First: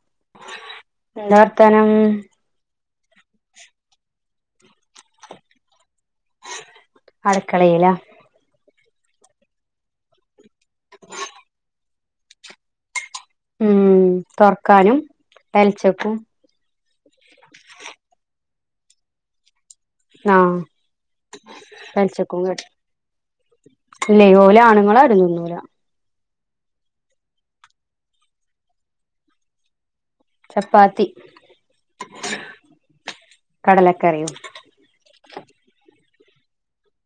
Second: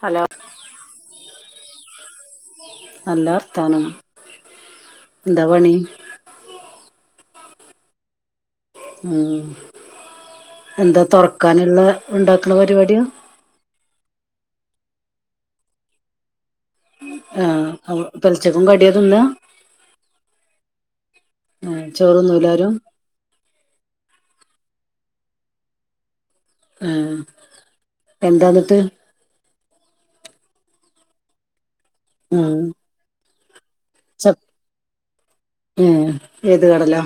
Hello എന്താ വർത്താനം നല്ലർത്താനം എന്താ പണി? അടുക്കളയില ഉ എന്താ തുറക്കാനുള്ള ഉണ്ടാക്കണ പരിപാടിയാ ഉം തുറക്കാനും അലച്ചക്കും ആ പെലച്ചക്കും കടിയതൊന്ന് ആഹ് പെലച്ചക്കും ചോറ്ന്നൂല ക ആരും ഇല്ല ഓല ആണുങ്ങളാരും തിന്നൂല ഉം എന്താന്നിട്ട്? ചപ്പാത്തി ഉം കടല ചപ് മ് ഏത് കടലാ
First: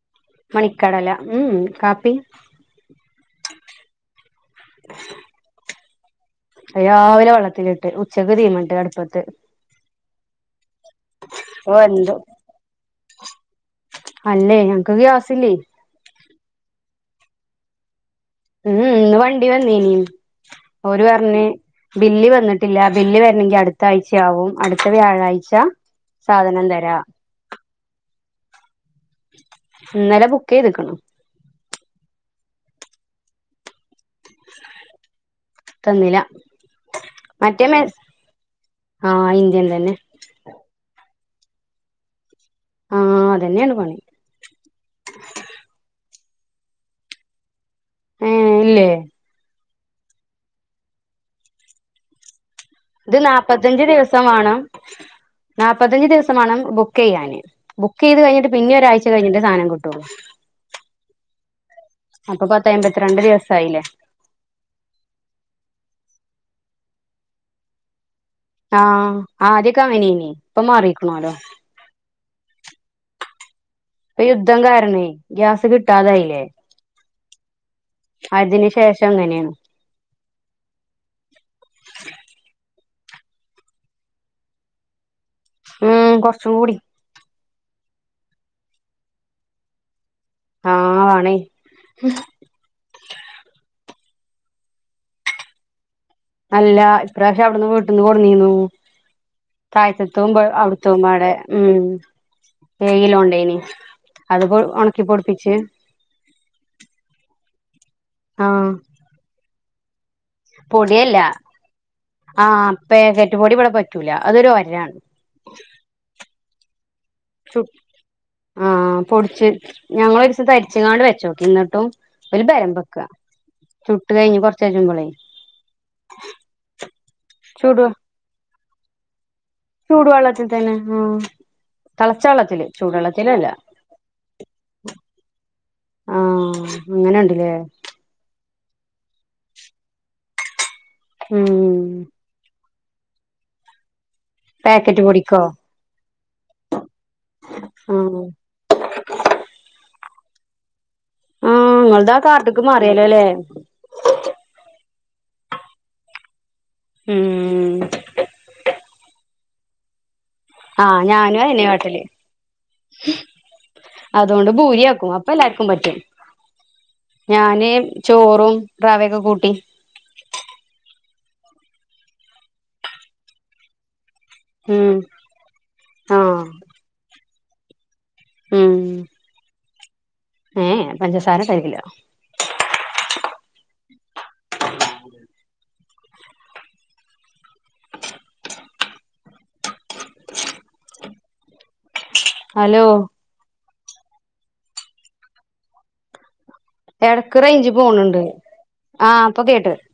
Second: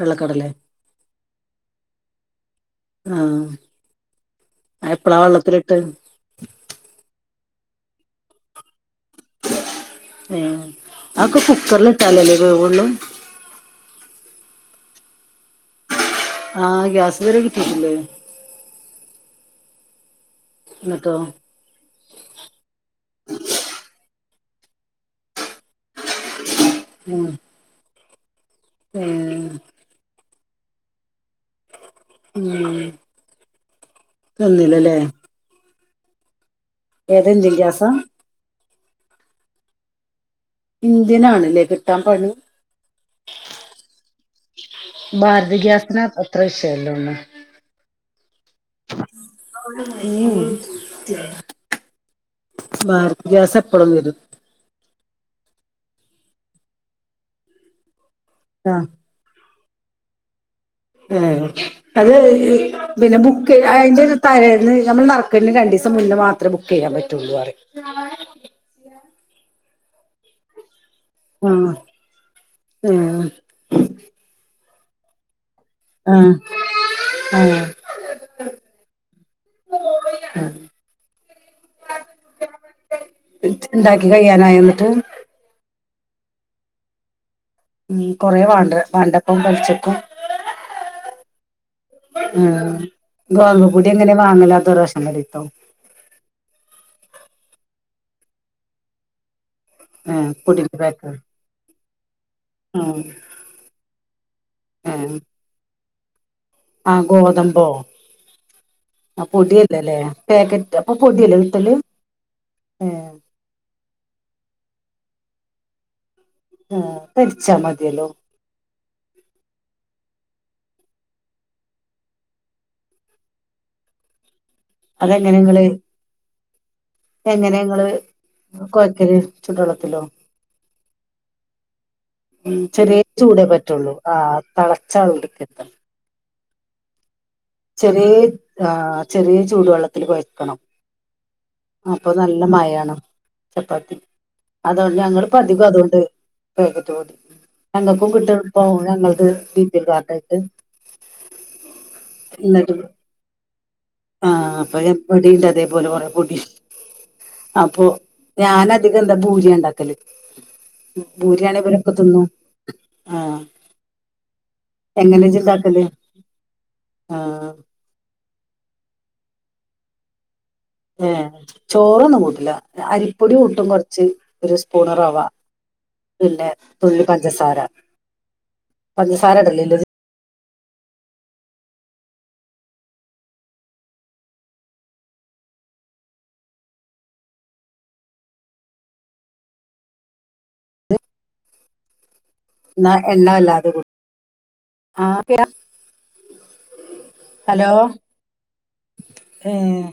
വെള്ളക്കടല ഇക്കടല ഉം കാപ്പി ആഹ് എപ്പഴാ വെള്ളത്തിലിട്ട് രാവിലെ വെള്ളത്തിലിട്ട് ഉച്ചക്ക് തീമണ്ട് അടുപ്പത്ത് മ് ആക്കെ ഓ കുക്കറിൽ എന്തോ ഇട്ടാലല്ലേ വേവൊള്ളു അല്ലേ ഞങ്ങക്ക് ഗ്യാസില്ലേ ആഹ് ഗ്യാസ് ഇത് വരെ കിട്ടീട്ടില്ലേ ഉം ഇന്ന് വണ്ടി വന്നേനി ഓര് എന്നിട്ടോ പറഞ് ബില്ല് വന്നിട്ടില്ല ബില്ല് വരണമെങ്കിൽ അടുത്ത ആഴ്ചയാവും അടുത്ത വ്യാഴാഴ്ച സാധനം തരാ ഉം ഉം ഇന്നലെ ബുക്ക് ചെയ്ത്ക്ക്ണ്‌ ഉം തന്നില്ലല്ലേ തന്നില്ല ഏതാ ഇന്ത്യൻ മറ്റേ ഗ്യാസാ മേസ് ആഹ ഇന്ത്യൻ തന്നെ ഇന്ത്യൻ ആണല്ലേ കിട്ടാൻ പണി ആഹ അതന്നെയാണ് പണി ഭാരത് ഗ്യാസിന് അത്ര വിഷയമല്ലൊന്നും ആഹ് ഇല്ലേ? ഏ ഇത് നാല്പ്പത്തഞ്ച് വരും ദിവസം വേണം നാല്പ്പത്തഞ്ച് ദിവസമാണ് ബുക്ക് ചെയ്യാന് ബുക്ക് ചെയ്ത് കഴിഞ്ഞിട്ട് പിന്നെ ആഹ് ഒരാഴ്ച ച കഴിഞ്ഞിട്ടെ സാധം കിട്ടുള്ളൂ ഏ അത് അപ്പൊ പത്ത് പിന്നെ അമ്പത്തിരണ്ട് ബുക്ക് ദിവസായില്ലേ അയിന്റെ തലെന്ന് നമ്മൾ നറക്കണ്ട രണ്ടീസം മുന്നേ മാത്രമേ ബുക്ക് ചെയ്യാൻ പറ്റുള്ളു അറയും ആഹ് ആദ്യൊക്കെ അങ്ങനീന ഇപ്പൊ മാറിയിക്കണാലോ മ് ഇപ്പൊ യുദ്ധം കാരണെ ഗ്യാസ് കിട്ട ആഹ ആഹ അതിന് ശേഷം ഇങ്ങനെയാണ് [inaudible] ണ്ടാക്കി കഴിയാനായോ എന്നിട്ട് ഉം കുറച്ചുകൂടി ഉ കൊറെ വാണ്ട വണ്ടപ്പം പ ളിച്ചക്കും [unintelligible] ആഹ ആണെ ആ ഗോതമ്പ് പൊടി എങ്ങനെ വാങ്ങണത് അതോ റേഷൻ പിടിത്തോ അല്ല ഇപ്രാവശ്യ അവിടുന്ന് വീട്ടിന്ന് കൊടിന്നീന്നു താഴ്ത്തതും ഏഹ് പൊടിന്റെ അവിടുത്തോ പാക്ക് പടെ ഉം ആഹ് ഏഴ് ലോണ്ടായി നിഅത് ഉണക്കി പൊടിപ്പിിച്ച് ആഹ ഗോതമ്പോ ആഹ് ആ പൊടി ല്ലല്ലേ പാക്കറ്റ് അപ്പൊ പൊടിയല്ല പൊട്ടിയല്ലേ കിട്ടല് പുട്ട് പൊടിവിടെ പറ്റൂല അതൊരു ഒരാണ് ആ തരിച്ചാ മതിയല്ലോ ആഹ പൊടിിച്ചച്ച് ഞങ്ങൾ ഒരുസം തരിച്ചങ്ങാണ്ട് വെച്ചോക്കി എന്നിട്ടും ഒരു ബലം വെക്ക ചുട്ട് കഴിഞ്ഞ് കൊറച്ചാഴുമ്പഴെ അതെങ്ങനെ ഇങ്ങള് എങ്ങനെ ങ്ങള് കൊഴക്കല് ചുടുവെള്ളത്തിലോ ചൂടു വെള്ളത്തി തന്നെ ആ തളച്ച വെള്ളത്തില് ഉംചെറിയ ചൂടെേ ചൂടുവെള്ളത്തിലല്ല പറ്റുള്ളൂ ആ് തളച്ച വെള്ള ട് ക്കരുത് ആ അങ്ങനെണ്ട്ല്ലേ ചെറിയ ആ ചെറിയ ചൂടുവെള്ളത്തിൽ കൊഴക്കണം ഉം അപ്പൊ നല്ല മയാണ് ചപ്പാത്തി അതുകൊണ്ട് പാക്കറ്റ് ഞങ്ങള് ഇപ്പ പൊടിക്കോ ഞങ്ങളധിക തോണ്ട് ആ ഞങ്ങക്കും കിട്ടു ഇപ്പോ ഞങ്ങളത് ബി പി എം കാർഡേർക്ക് നിങ്ങളുത് ആ കാർഡ്ക്ക് മാറിയാലോ ല്ലേ ആഹ അപ്പൊ ഞ വടിണ്ട് അതേപോലെ കുറെ പൊടി ഉം അപ്പൊ ഞാനത് അധികന്താ പൂരി ഉണ്ടാക്കല് ആ ഞാനും പൂരിയാണി അയന്നെ ങ്കിൽഇവരൊക്കെ തിന്നും ആഹ അതോണ്ട് പൂരിയാക്കും അപ്പൊ എല്ലാർക്കും പറ്റും ആഹ് ഞാന് ചോറും റവയൊക്കെ കൂട്ടി ഏ ചോറൊന്നും കൂട്ടില്ല അരിപ്പൊടി കൂട്ടും കുറച്ച് ഒരു സ്പൂൺ ഉം റവ ആഹ് പിന്നെ തുള്ളി പഞ്ചസാര പഞ്ചസാര ഇട ല്ലില്ലതിൽ ഏ ഏ പഞ്ചസാര സേവില്ല [inaudible] ഹലോ എന്നാ എണ്ണ അല്ലാതെ കൂ ആ [unintelligible] എടക്ക് റേഞ്ചി പോണണ്ട് ആഹ ഇപ്പൊ കേട്ട് ഏഹ്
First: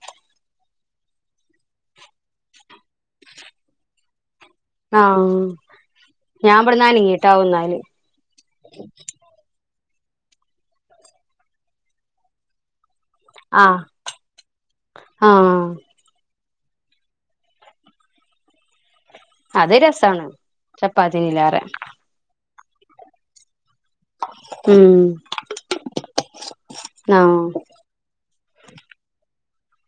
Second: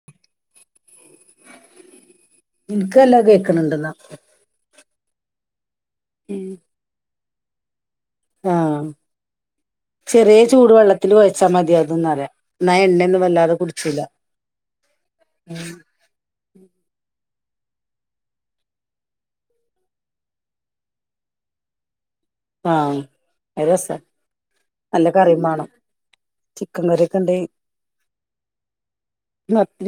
ഇൻക്ക് നല്ല കേക്ക്ണണ്ടെന്നാ ആഹ ഞാൻവടന്ന് അന ങ്ങീട്ടാവും ന്നാല് ആഹ ചെറിയ ചൂട് വെള്ളത്തിൽ കുഴച്ചാ മതി അതന്നിറയാ എന്ന എണ്ണ വല്ലാതെ ആഹ് കുടിചൂല്ല ആഹ് അത് രസമാണ് ചപ്പാത്തിനിലേറെ അത് രാസാ ഉം നല്ല കറി മാണംചിക്കൻ കറിയൊക്കെ ആഹ് ഇണ്ടേൽ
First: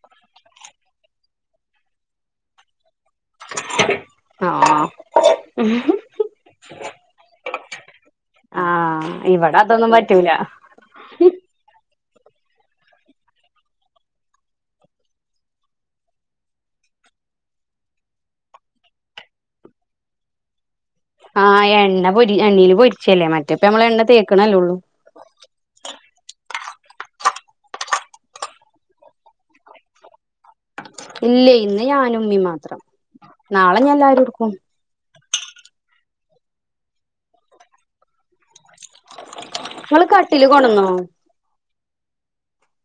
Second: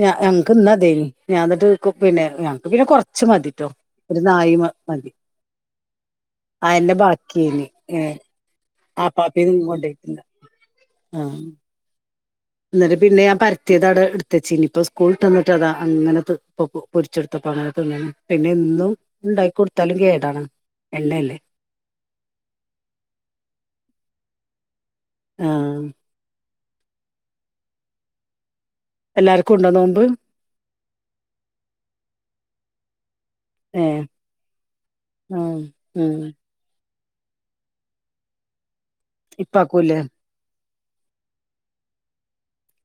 ഞങ്ങക്ക് ഇന്ന അതേ ഞാ എന്നിട്ട് പിന്നെ ഞങ്ങക്ക് പിന്നെ കൊറ ച്ച് മതിട്ടോ ഒരു നായി ആഹ് മതി അയന്ന ബാക്കി നിം ആഹ് അപ്പാപ്പിം ഇവിടെ അതൊന്നും കൊണ്ടോയ്ക്കണ് പറ്റൂല എന്നിട്ട് പിന്നെ ഞാൻ പരുത്തിയത് അട എടുത്തചീനി ഇനിയിപ്പോ സ്കൂൾിട്ടന്നിട്ട്താ അങ്ങനെ തിന്ന് കു പൊരിച്ചെടുത്ത പണക്കന്ന പിന്നെ ഇന്നും ഉണ്ടാക്ക കൊടുത്താലും കേടാണ് എണ്ണ ല്ലെ ആഹ് എണ്ണൊ പൊരി എണ്ണയിൽ പൊരിച്ചല്ലേ മറ്റേപ്പ നമ്മള എണ്ണ തേക്കണല്ലേ ഒള്ളൂ ആഹ് എല്ലാർക്കും ഉണ്ടോ നോമ്പ് ഇല്ലയ് ഇന്ന് ഞാനു ഉമ്മിം മാത്രം നാളെ ഇഞ്ഞ് എല്ലാരും എടുക്കും ഉം ഉം ഇപ്പാക്കൂല്ലേ ഇങ്ങള് കട്ടില് കൊട്ന്നോ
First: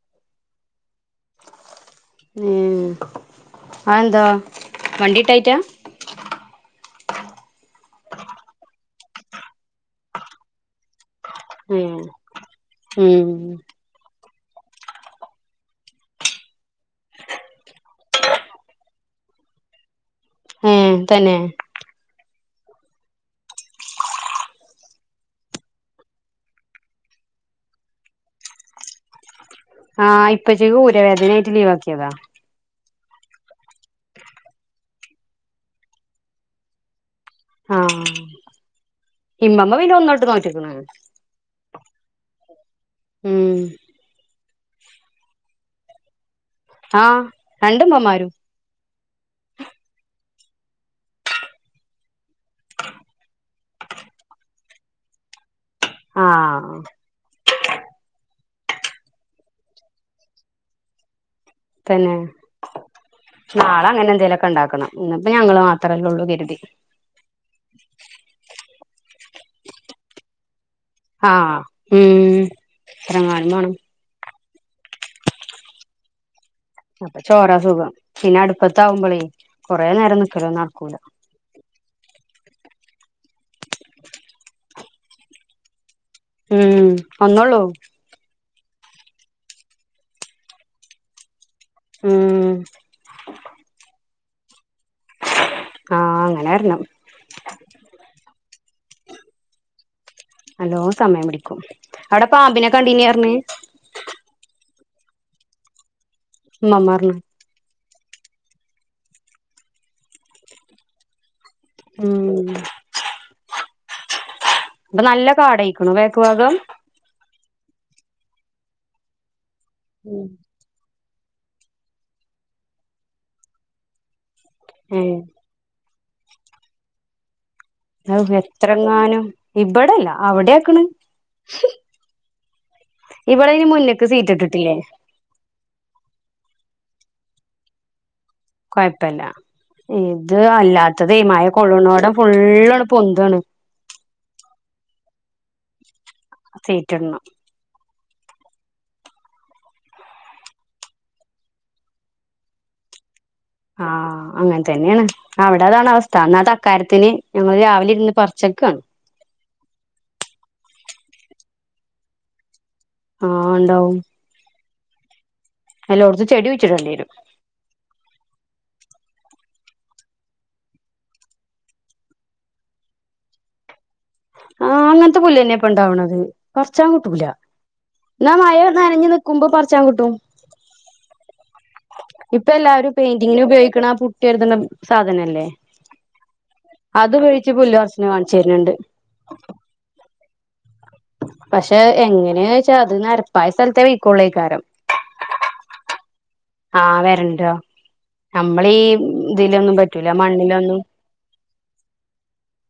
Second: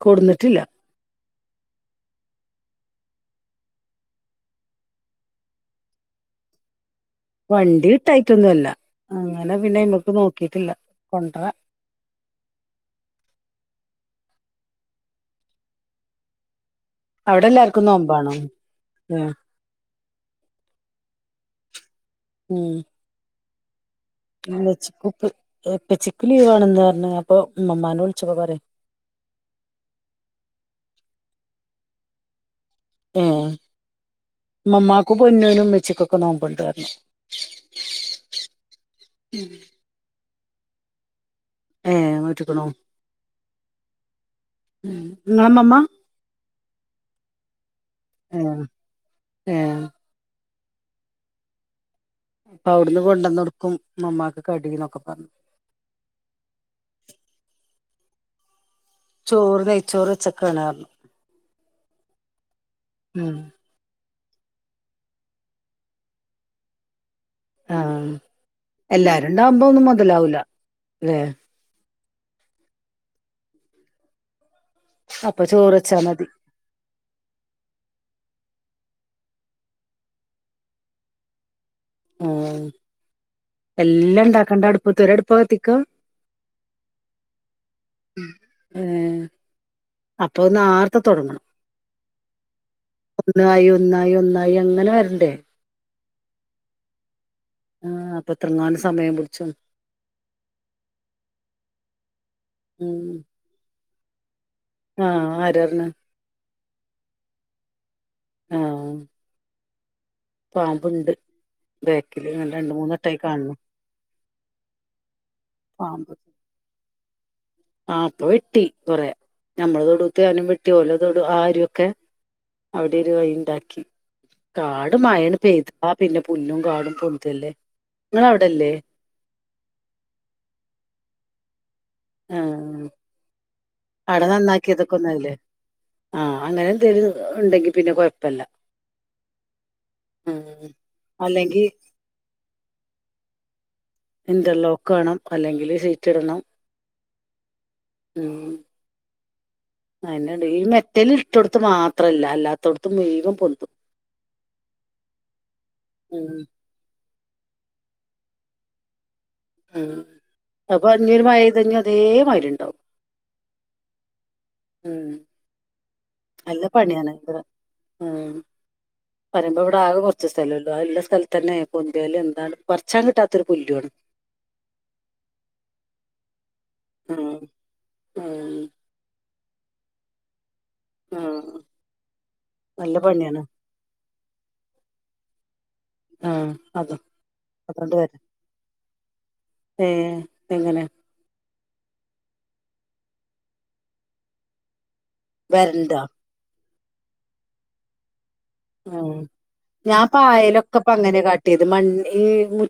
കൊടുന്നിട്ടില്ല ഏഹ് അത് എന്താ വണ്ടി കിട്ടായിട്ടാ വണ്ടി കിട്ടായിട്ടൊന്നും അല്ല അങ്ങനെ പിന്നെ അയ്മക്ക് നോക്കിട്ടില്ല കൊണ്ടരാൻ ഏഹ് ഉം അവിടെ എല്ലാർക്കും നോമ്പാണോ ഉം ഏഹ് തന്നെ ഉം ഉമ്മച്ചി ഉപ്പ ഉപ്പച്ചിക്ക് ലീവ് ആണെന്ന് പറഞ്ഞ അപ്പൊ ഉമ്മമ്മാനെ വിളിച്ചപ്പോ പറഞ്ഞു ആഹ് ഇപ്പച്ചിക്ക് ഊര വേദനയായിട്ട് ലീവ് ആക്കിയതാ ഏഹ് ഇമ്മമ്മാക്കും പൊന്നുനും ഉമ്മച്ചികും ഒക്കെ നോമ്പ് ഇണ്ട് പറഞ്ഞു ആഹ് ഇമ്മമ്മ പിന്നെ ഒന്നോട്ട് നോറ്റ്ക്ക്ണ് ഏഹ് നോറ്റിക്കണോ ഉം ഉം ഇങ്ങളെ ഇമ്മമ്മ ആഹ രണ്ട് ഇമ്മമ്മമാരും ആഹ് ഏഹ് അവിടുന്ന് കൊണ്ടണ് കെടുക്കും ഇമ്മമ്മാക്ക് കടി നെക്കെപറഞ്ഞു ആഹ് ചോറ് നെയ്ച്ചോറ് വെച്ചൊക്കെണ് പറഞ്ഞു തന്നെ ഉം നാളെ അങ്ങനെ എന്തേലുമൊക്കെ ഉണ്ടാക്കണം ഇന് ഇപ്പെ ഞങ്ങള് മാത്രമല്ലേ ഒള്ളൂ കരുതി ആഹ് എല്ലാരും. ഉണ്ടാകുമ്പോ ഒന്നും മുതലാവൂല ല്ലേ ആഹ് ഉം എത്രങ്ങാനും മാണം അപ്പൊ ചോറ് വച്ചാ മതി അപ്പൊ ചോറ സുഖം പിന്നെ അടുപ്പത്താവുമ്പോളേ കൊറേ നേരം നിക്കെലെന്നും നാടക്കൂല ഉം എല്ലാം ഇണ്ടാക്കണ്ടെ അടുപ്പത്ത് ഒരു അടുപ്പാ കത്തിക്കാ ഉം ഒന്നോള്ളൂ ഏഹ് അപ്പൊ ഒന്ന് നാർത്തെ തുടങ്ങണം ഒന്നായി ഒന്നായി ഒന്നായി അങ്ങനെ വരണ്ടേ ആഹ് അങ്ങനെ വരണം ആഹ് അപ്പം എത്രങ്ങാനും സമയം പുടിച്ചും നല്ലോം സമയം പിടിക്കും അവിടെ പാമ്പിനെ കണ്ടിനി ഉം പറഞ് ആഹ് ആര് പറഞ് ഇമ്മമ്മ പറഞ്ഞ് ആഹ് പാമ്പ് ഇണ്ട് ബാക്കില് ഉം ഇങ്ങനെ രണ്ട് മൂന് വ്ട്ടമായി കാണ് ണ് അപ്പൊ നല്ല കാടായിക്കണോ ബാക്ക് ഭാഗം ആ ഇപ്പൊ വെട്ടി കൊറെ ഞമ്മളെ തൊടുത്തത് ഉം ഞാനും വെട്ടി ട്ടി ഓലെ തെടു ആ അരു ഒക്കെ അവിടെ ഒരു വഴി ഉണ്ടാക്കി കാട് ഏഹ് മഴപെയ്താ പിന്നെ പുല്ലും കാടും പൊന്തല്ലേ നിങ്ങളവിടല്ലേ എത്രങ്ങാനും ഇബടെ ഇല്ല അവിടെ ആക്ക്ണ് ആഹ് അവിടെ സീറ്റ് ഇട്ടിട്ടില്ലേ നന്നാക്കിയത് ഒക്കെ ഓന്നായില്ലേ ആഹ് അങ്ങനെ എന്തേലും ഉണ്ടെങ്കി പിന്നെ കുഴപ്പില്ല കുഴപ്പല്ല ഇത് അല്ലാത്തത് ഈമഴ അല്ലെങ്കി കൊള്ളന്നോടം ഫുള്ള് അങ്ങ് പൊന്താണ് ഇന്റർലോക്ക് വേണം അല്ലെങ്കിൽ സീറ്റ് ഇടണം സീറ്റ് ഇടണം [unintelligible] അണ്ട് ഈ മെറ്റിൽ ഇട്ടിടത്ത് മാത്രമല്ല അല്ലാത്തടത്തും വേഗാഗം പൊന്തും ആഹ് അങ്ങനെ തന്നെയാണ് അവിടതാണ് അവസ്ഥ ഉം അന്നതാ കാര്യത്തിന് ഞങ്ങൾളു രാവിലെ ഇരുന്ന് പറിച്ചെക്കാണ് ഉം അപ്പൊ ഇനിയൊരു മയ പെയ്തൈഞ്ഞാ അതേ മാതിരി ഉണ്ടാവും ആഹ് ഉണ്ടാവും ഉം എല്ലോടത്തും ചെടി അല്ല കുഴിച്ചിടേണ്ടി വരും പണിയാണ് ഇത് ഏഹ് പറയുമ്പ ഇവിടെ ആകെ കൊറച്ചു സ്ഥലേ ഉള്ളു ആ ഉള്ള സ്ഥലത്തന്നെ പൊന്തേല് എന്താണ് പറച്ചാനിട്ടാത്തൊരു പുല്ലു ആണ് ആഹ് അങ്ങനത്തെ പുല്ലു തന്നാ ഇപ്പ ഉണ്ടാവണത് പറിച്ചാൻ കിട്ടൂല ഉം എന്നാ ഉം മഴ നനഞ്ഞു നിക്കുമ്പം പറിച്ചാൻ കിട്ടും ഉം ഇപ്പ എല്ലാവരും നല്ല പണിയാണ് പെയിന്റിങ്ങിന് ഉപയോഗിക്കണ ആ പുട്ട് കുട്ടിയെഎഴുതണം സാധനല്ലേ അത് ഉപയോഗിച്ച് പുല്ല് പറിച്ചണ കാങ്ങിച്ചു തരുന്നുണ്ട് ഏഹ് എങ്ങനെ പക്ഷെ എങ്ങനെയോ ചോദിച്ചാ അതു നെരപ്പായ സ്ഥലത്തേ വീക്കൊള്ളീക്കാരം വെരണ്ടോ ആഹ് വരണ്ടോ നമ്മളീ ഉം ഇതിലൊന്നും ഞാൻ പറ്റൂല പായലൊക്കെ മണ്ണിലൊന്നും ഇപ്പ അങ്ങനെ കാട്ട് ട്ടിയത് മാൺ ഈഹ് മു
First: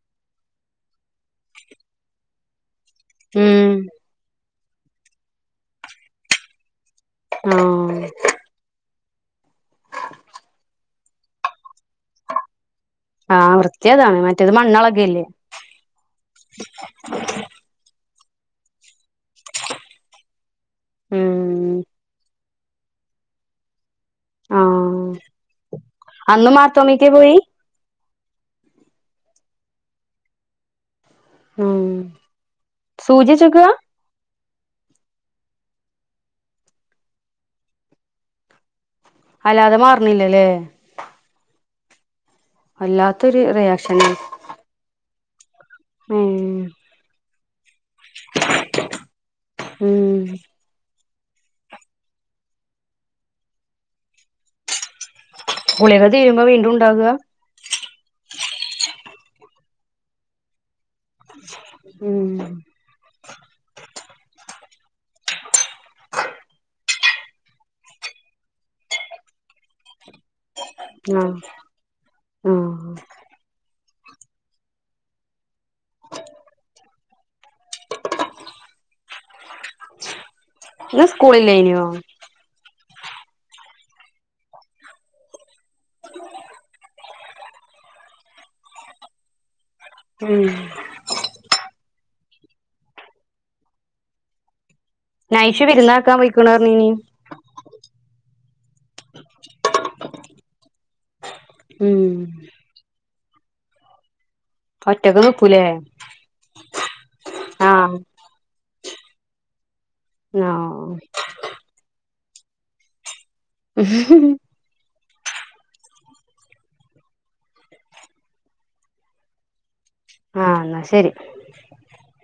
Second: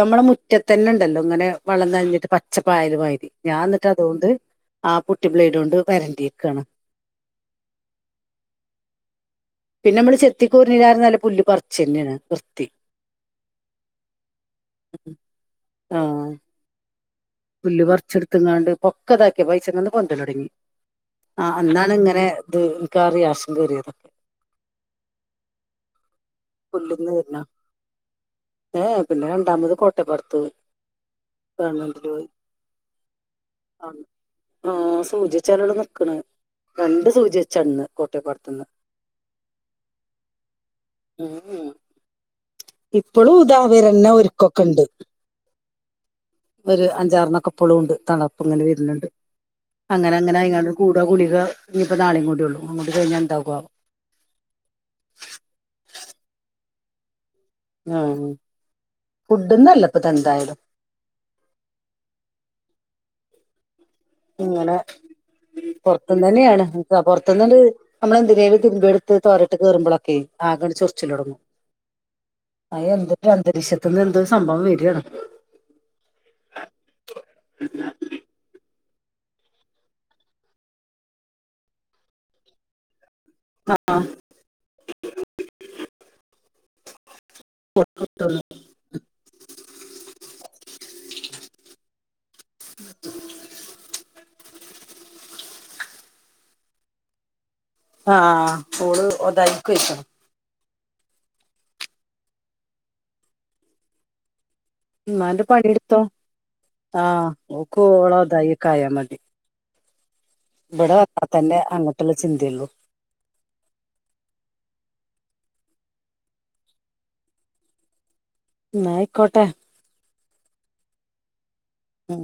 നമ്മടെ മുറ്റത്തന്നുണ്ടല്ലോ ഇങ്ങനെ വളന്നഴിഞ്ഞിട്ട് പ ച്ചപ്പായാലു മായിരി ഞാൻ ഉം എന്നിട്ട് അതോണ്ട് ആ കുട്ടി ബ്ലേഡ് കൊണ്ട് വരണ്ടീക്കുവാണ് ആഹ് പിന്നെ നമ്മള് ചെത്തിക്കൂറിഞ്ഞില്ലാരും പുല്ല് പറിച്ചെന്നയാണ് വൃത്തി ആഹ് വൃത്തികേടാണ് മറ്റേത് മണ്ണി ളകേലെ ആ പുല്ല് പററിച്ചെടുത്തെങ്ങാണ്ട് പൊക്കതാക്കി പൈസങ്ങന്ന് പൊന്തലൊടങ്ങി ആ ഉം അന്നാണിങ്ങനെ ഇത് മിക്കവാറും ഗ്യാസിങ്കേറിയതാ ആഹ് അന്ന് മാർത്തോമീക്ക പുല്ലിന്ന് പോയി വരുന്നോ ഏഹ് പിന്നെ രണ്ടാമത് കോട്ടപ്പുറത്ത് ഉം [unintelligible] സൂചി വെച്ചേക്കുവാ ആഹ് ആഹ് സൂചിച്ചാലോടെ നിക്കണ് രണ്ട് സൂചി വെച്ചന്ന് കോട്ടയപ്പാടത്തൂന്ന് അല്ലതെ മാറുന്നില്ലല്ലേ ഉം ഹും ഇപ്പളും വല്ലാത്തൊരു ഇതാ വിരലില റിയാക്ഷനാ ക്കൊക്കൊണ്ട് ഉം ഒരു അഞ്ചാറിനൊക്കെ ഇപ്പോളും ഉണ്ട് തളപ്പിങ്ങനെ വരുന്നുണ്ട് അങ്ങനെ ഉം അങ്ങനെ കൂടെ ഗുളിക ഇനിയിപ്പ നാളേം കൂടി ഒള്ളൂ അങ്ങോട്ട് കഴിഞ്ഞാ എന്താ ഗുളിക തീർന്നു വീണ്ടും ഉണ്ടാവുക ഉം ഫുഡ്ഡോന്നും അല്ല ഇപ്പതെന്തായാലും ഉം ഇങ്ങനെ പൊറത്തൂന്ന് തന്നെയാണ് അഹ് പുറത്തൂന്നണ്ട് നമ്മളെന്തിനേലും തിൻമ്പി എടുത്ത് തോരട്ട് കേറുമ്പോഴൊക്കെ ആകെ ഒരു ചൊറിച്ചിലു ആഹ് തൊടങ്ങും ആഹ് അതിനെന്തൊ അന്തരീക്ഷത്തിന്ന് എന്ത സംഭവം വരുവാണെ [unintelligible] ഇന്നു സ്കൂളില്ലായിനോ ആ [unintelligible] ഉ [unintelligible] കൊ ഉം [unintelligible] നയിഷു വിരുന്നാക്കാൻ പൊയ്ക്കണോ പറഞ്ഞിനി ആഹ് ഓളു ഒതായിക്കു പോയിക്കണ് ഉം ഒറ്റക്ക് ഉമ്മാന്റെ നിക്കൂലേ പനിയെടുത്തോ ആഹ് ഓക്ക് ആഹ് ഒലെ അതയേക്കാ അതു മതി ആഹ് ഇവിടെ അപ്രത്തിന്റെ അങ്ങോട്ടുള്ള ചിന്ത ഉള്ളു ഉം ഹു ഹു എന്നായി കോട്ടെ ആഹ് എന്നാ ശരി ഉം